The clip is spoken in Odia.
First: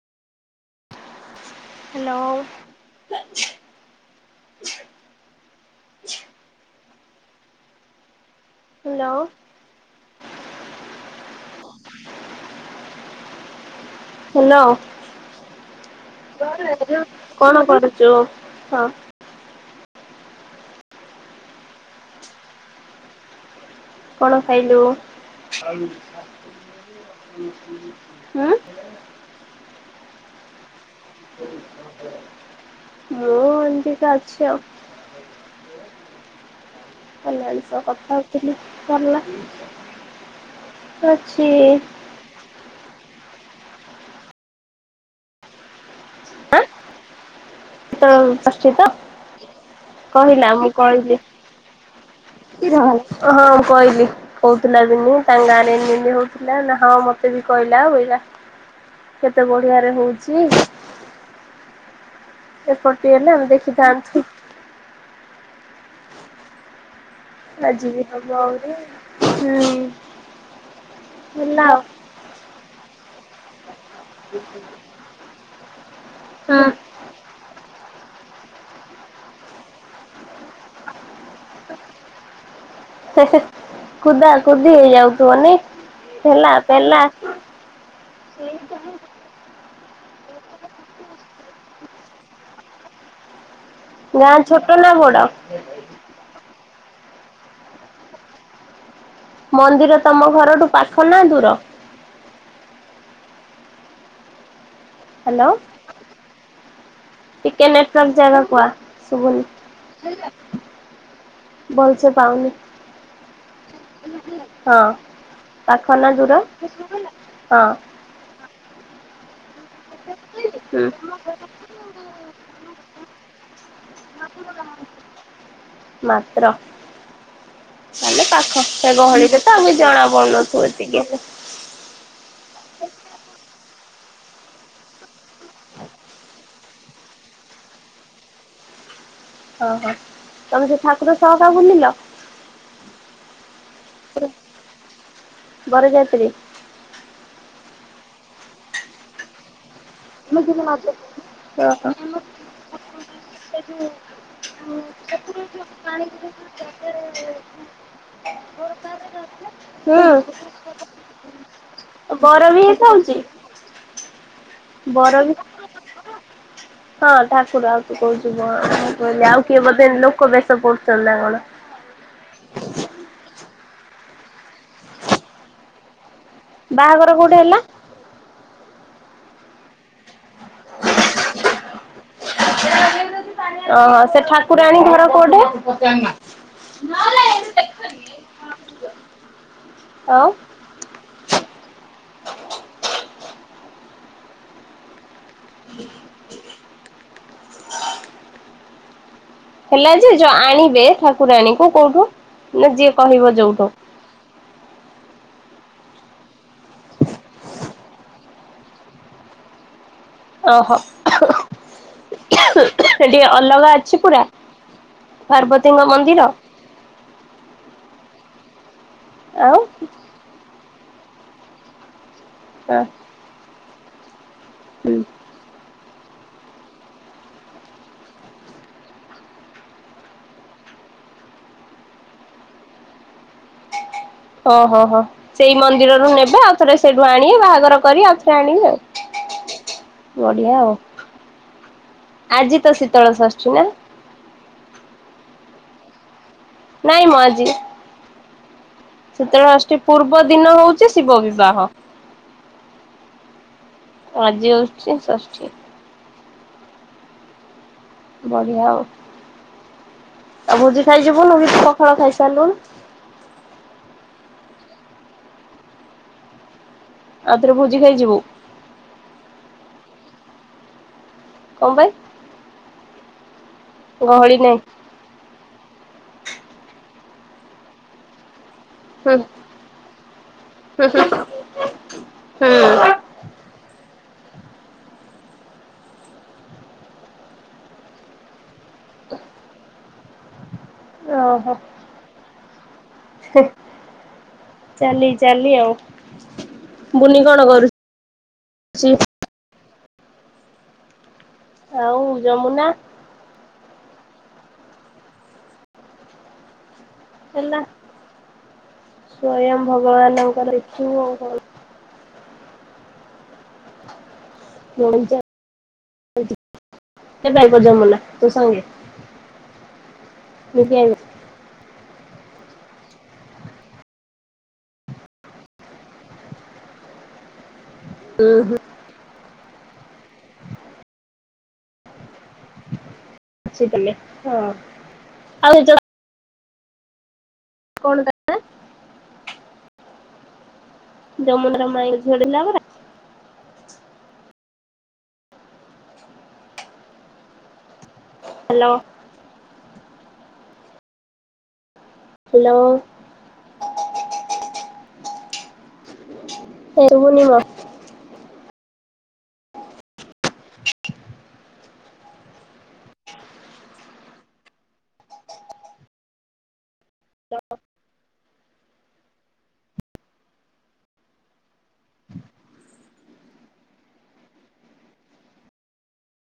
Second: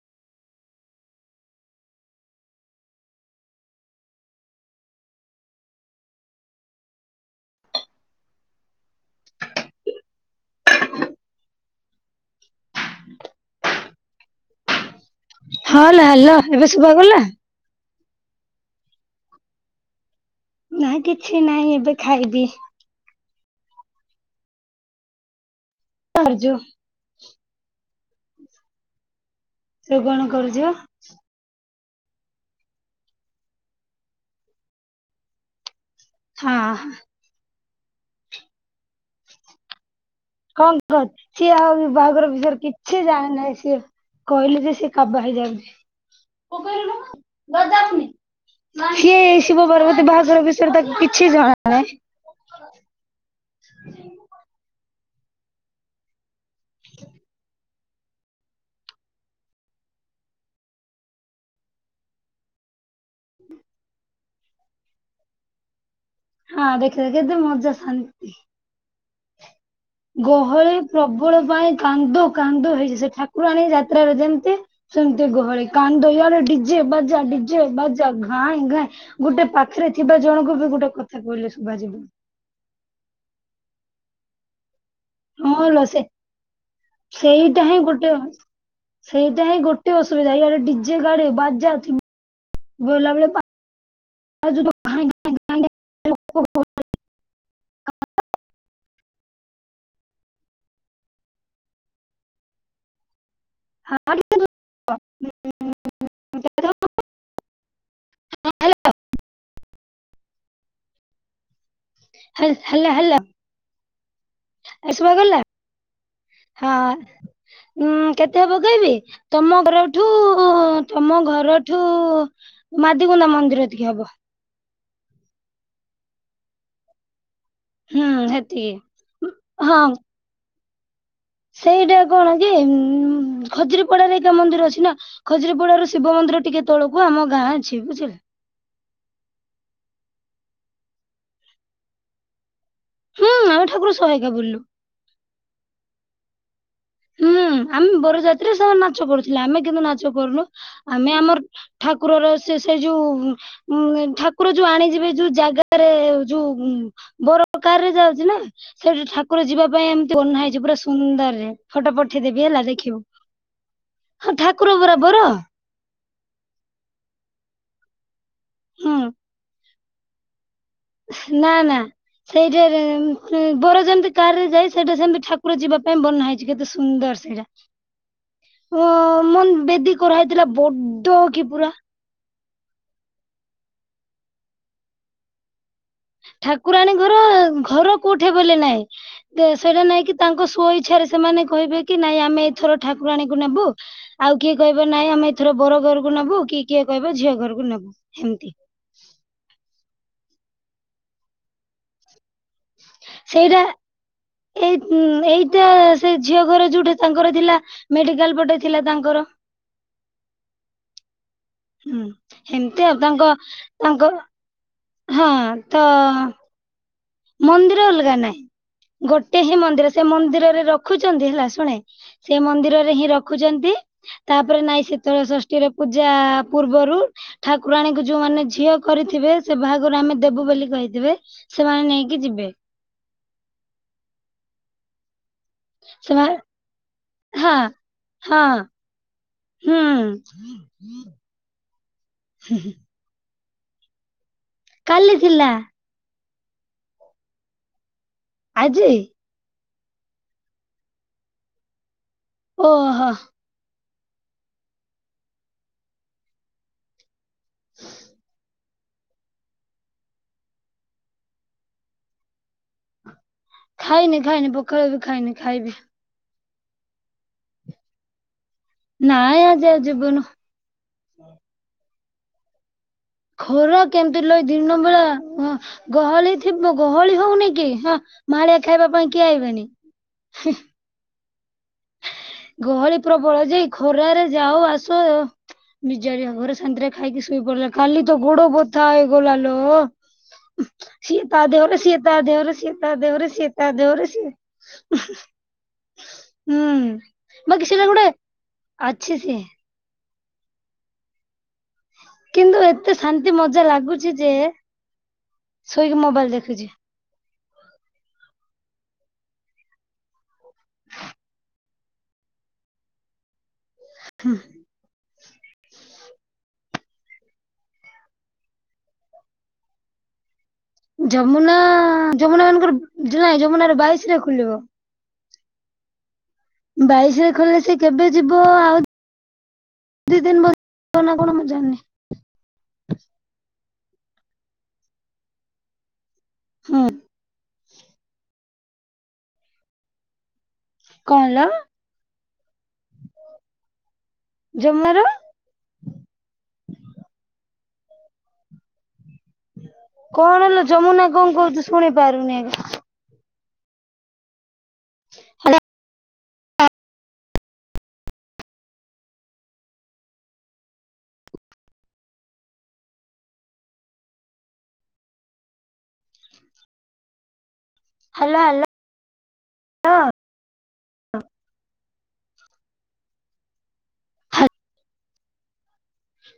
ହାଲୋ। ହାଲୋ। ହାଲୋ। ହଁ ଲୋ ହାଲୋ ଏବେ ଶୁଭାଗଲା? କଣ କରୁଚୁ? ହଁ। ନାଁ କିଛି ନାହିଁ ଏବେ ଖାଇବି। କଣ ଖାଇଲୁ? କାଜୁ ଉଁୁ। ତୁ କଣ କରୁଛୁ? ମୁଁ ଏନ୍ତି କା ଅଛି ଆଉ। ହଁ। କଲ୍ୟାଣୀ ସହ କଥା ହେଉଥିଲି କଲାଣି କଣ କର ଚି ଆଉ ବାହାଘର ବିଷୟରେ କି ସେ ଯାଣି ନାହିଁ ସିଏ କହିଲେ ଯେ ସେ କାବା ହେଇଯାଉଛି। ଆଁ କେତେବେଳକୁ ବସିଛି ତ ସିଏ ଶିବ ପାର୍ବତୀ ବାହାଘର କହିଲା ବିଷୟରେ ତାକୁ କିଛି ଜଣା ନାହିଁ। କିର ହଁ ଓଃ ମୁଁ କହିଲି କହୁଥିଲା ବିନି ତାଙ୍କ ଗାଁର ଇନି ଇନି ହଉଥିଲା ନା ହଁ ମତେ ବି କହିଲା କହିଲା କେତେ ବଢିଆ ରେ ହଉଛି ଏପଟ ହେଲେ ଆମେ ଦେଖିଥାନ୍ତୁ ହଁ ଦେଖିଲେ କେତେ ମଜା ଆଜି ଶାନ୍ତି [unintelligible] ହୁଁ। ଗହଳି ପ୍ରବଳ ହେଲା ପାଇଁ ଆଉ। କାନ୍ଦ କାନ୍ଦ ହେଇଛି ସେ ଠାକୁରାଣୀ ଯାତ୍ରାରେ ଯେମିତି ସେମିତି ଗହଳି କାନ୍ଦ ଇଆଡେ ହୁଁ। ଡିଜେ ବାଜା ଡିଜେ ଡିଜେ ବାଜା ଘାଇଁ ଘାଇଁ ଗୋଟେ ପାଖରେ ଥିବା ଜଣଙ୍କୁ ବି ଗୋଟେ କଥା କହିଲେ ଶୁଭାଯିବନି। ହେ ହେ କୁଦା କୁଦି ହେଇଯାଉଥିବା ନାଇ ହଁ ଲୋ ସେ ଠେଲାପେଲା ସେଇଟା ହିଁ ଗୋଟେ ସେଇଟା ହିଁ ଗୋଟେ ଅସୁବିଧା ଇଆଡେ ଡିଜେ ଗାଡ଼ି ବାଜା ଥି ଗଲା ବେଳେ ଉଆଁ ପାରାଚୁଟ ଛୋଟ ନା ଘାଇଁ ବଡ? ଘାଇଁ [unintelligible] ମନ୍ଦିର ତମ ଘରଠୁ ପାଖ ନା ଦୂର? ହଁ ଲି ହ୍ୟାଲୋ। ଟିକେ ନେଟୱର୍କ ଜାଗା କୁ ଆ। ଶୁବୁନି ହେ ହାଲୋ ହାଲୋ ହଁ ଏ ସୁବାଗଲା ପାଖ ନା ଦୂର? ହଁ ହଁ ଉଁ କେତେ ହବ କହବି ତମ ଘର ଠୁ ହୁଁ। ତମ ଘରଠୁ ମାଦିଗୁନ୍ଦା ମନ୍ଦିର ଏତିକି ହବ ମାତ୍ର ହୁଁ ତାହାଲେ ପାଖ ସେତିକି ସେ ଉଁ, ଗହଳିରେ ତ ଆଉ ହଁ କିଛି ଜଣା ପଡୁନଥିବ ଏତିକି ସେଇଟା କଣ କି ଉ ଖଜୁରପଡାରେ ଏକା ମନ୍ଦିର ଅଛି ନା ଖଜୁରିପଡାରୁ ଶିବ ମନ୍ଦିର ଟିକେ ତଳକୁ ଆମ ଗାଁ ଅଛି ବୁଝିଲେ। ଓହୋ ତମେ ସେ ଠାକୁର ସହକା ବୁଲିଲ? ହୁଁ ଆମେ ଠାକୁର ସହଏକା ବୁଲିଲୁ। ବରଯାତ୍ରୀ? ହୁଁ ଆମେ ବରଯାତ୍ରୀ ସେମାନେ ନାଚ କରୁଥିଲେ ଆମେ କିନ୍ତୁ ନାଚ ଚ କରିନୁ ଆମେ ଆମର ଓହୋ। ଠାକୁରର ସେ ସେ ଯୁ ଠା ଠାକୁର ଯୁ ଆଣିଯିବେ ଯୁ ଜାଗାରେ ଯୁ ବର କାର ରେ ଯାଉଛି ନା ସେଇଠି ଠାକୁର ଯିବା ପାଇଁ ଏମିତି ହୁଁ ବନା ହେଇଛି ପୁରା ସୁନ୍ଦରରେ ଫଟୋ ପଠେଇଦବି ବର ବି ହେଲା ଦେଖିବୁ ହେଇଥାଉଛି ହଁ ଠା ବର ବି ହଁ ଠାକୁର ଆଉ ତୁ କହୁଛୁ ବର୍ ମୁଁ ହୁଁ କହିଲି ଆଉ କିଏ ବୋଧେ ନୋକ ବେଶ ପଡୁ ନା ନା ସେଇଟା ବର ଯେମିତି କାର ରେ ଯାଏ ସେଇଟା ସେମିତି ଠା ପୁରା ଯିବା ପାଇଁ ବନା ହେଇଛି କେତେ ବାହାଘର ସୁନ୍ଦର କୋଉଠି ସେଇଟା। ହେଲା ହଁ ମନ ବେଦୀ କରାହଇଥିଲା ବଡ କି ପୁରା ଓହୋ ସେ ଠାକୁରାଣୀ ଘର କୋଉଠେ? ଠାକୁରାଣୀଙ୍କର ଘର କୋଉଠି ବୋଲେ ନାଇଁ ସେଇଟା ନାଇଁକି ଆଉ? ତାଙ୍କ ସ୍ବଇଚ୍ଛାରେ ସେ ସେମାନେ କହିବେ କି ନାଇଁ ଆମେ ଏଇଥର ଠାକୁରାଣୀକୁ ନେବୁ ଆଉ କିଏ କହିବ ନାଇଁ ଆମେ ଏଥର ବର ଘରକୁ ନେବୁ କି କିଏ କହିବ ଝିଅ ଘରକୁ ନେବୁ ହେମିତି। ହେଲା ଯେ ଯୋଉ ଆଣିବେ ଠାକୁରାଣୀ ଙ୍କୁ କୋଉଠୁ? ନା ଯିଏ କହିବ ସେଇଟା ଯୋଉଠୁ ଏଇ ଏଇଟା ସେ ଝିଅ ଘର ଯୋଉଠେ ତାଙ୍କର ଥିଲା ମେଡିକାଲ ପଟେ ଥିଲା ତାଙ୍କର। ଓହୋ ହୁଁ। ଏମିତି ଆଉ ଟିକେ ତାଙ୍କ ଅଲଗା ଅଛି ତାଙ୍କ ପୁରା ହଁ ତ ପାର୍ବତୀଙ୍କ ମନ୍ଦିର? ମନ୍ଦିର ଅଲଗା ନାହିଁ ଗୋଟେ ଆଉ ହିଁ ମନ୍ଦିର ସେ ମନ୍ଦିରରେ ରଖୁଛନ୍ତି ହେଲା ଶୁଣେ ସେ ମନ୍ଦିରରେ ହିଁ ରଖୁଛନ୍ତି ତାପରେ ନାଇଁ ଶୀତଳ ଷଷ୍ଠୀ ଷଷ୍ଠୀ ର ପୂଜା ପୂର୍ବରୁ। ଠାକୁରାଣୀକୁ ଯୋଉମାନୋନ ଝିଅ କରିଥିବେ ସେ ବାହାଘରୁ ଆମେ ଦେବୁ ବୋଲି କହିଥିବେ ସେମାନେ ନେଇକି କି ଯିବେ। ଓହୋ ହୋ। ସେଇ ମନ୍ଦିରରୁ ସେମାନେ ନେବେ ଆଉ ଥରେ ସେଇଠୁ ଆଣିବେ ହଁ ବାହାଘର କରି ଆଉ ଥରେ ହଁ ଆଣିବେ ଆଉ। ବଢିଆ ଆଉ। ହୁଁ। ଆଜି ତ ଶୀତଳ ଷଷ୍ଠି ନା। କାଲି ଥିଲା। ନାଇଁ ମଁ ଆଜି। ଆଜି। ଶୀତଳ ଷଷ୍ଠି ପୂର୍ବ ଦିନ ହୋଉଛି ସୀତା ବିଭାହ। ଓହୋ। ଆଜି ହଉଛି ଷଷ୍ଠି। ହଁ ବଢିଆ ଆଉ ଆଉ ଭୋଜି ଖାଇଯିବୁନ ପଖାଳ ଖାଇସାରିଲୁଣୁ। ଖାଇନି ଖାଇନି ପଖୋଳ ବି ଖାଇନି ଖାଇବି। ଆଉଥରେ ଭୋଜି ଖାଇଯିବୁ। ନାଇଁ ଆଜି ଆ ଯିବୁନୁ। କଣ ପାଇଁ? ଖରା କେମିତି ଗହଳି ଲହି ନାହିଁ ଦିନ ବେଳା ଗହଳି ଥିବ ଗହଳି ହଉନି କି ହଁ। ମାଳିଆ ଖାଇବା ପାଇଁ ହୁଁ କିଏ ଆଇବେନି। [inaudible] ଗହଳି ହୁଁ ପ୍ରବଳ ଯାଇ ଖରାରେ ଯାଓ ଆସ। ବିଜାଡଆ ଘରେ ସାନ୍ତିରେ ଖାଇକି ଶୋଇ ପଡିଲା କାଲି ତ ଗୋଡ ବଥା ହେଇଗଲା ଲୋ। ହ ଶୀତ ଓହୋ ଦେହରେ ଶୀତ ଦେଓର ଶୀତ ଦେହରେ ଶୀତ ଦେହରେ। କି ଆଉ ବୁନି କଣ ହୁଁ ବାକି କରୁଛି ସେଟା ଗୋଟେ ଅଛି ସିଏ। ଆଉ କିନ୍ତୁ ଯମୁନା ଏତେ ଶାନ୍ତି ମଜା ଲାଗୁଛି ଯେ ଶୋଇକି ମୋବାଇଲ ଦେଖୁଛି। ହେଲା ସ୍ଵୟଂ ଭଗବାନଙ୍କର ଇଛୁ କ ଆଉ କଣ। ହୁଁ। [unintelligible] ମୁଁ ଜାଣିଛି। ଯମୁନା ଯମୁନା ମାନଙ୍କର ନାଇଁ ଯମୁନା ର ବାଇଶ ରେ ଖୋଲିବ। ବାଇଶରେ ଖଲେ ସେ କେବେ ଉଁ ଯିବ ହୁଁ ଆଉ। ଦି ଦିନ ବସ ନା କଣ ମୁଁ ଜାଣିନି। ଥିଲେ ହଁ ଆଉ। ହୁଁ। କଣ କାଇଁ? କଣ ହେଲା ଯମୁନା ର ମାଇ ଝଡିଲା ପରା। ଜମାରୁ। ହାଲୋ। କଣ ଲୋ ଯମୁନା କଣ କହୁଛୁ? ଶୁଣି ପାରୁନି ହ୍ୟାଲୋ ଏ ହା ଏ ଶୁଭୁନି ମ। Hello hello.. ହା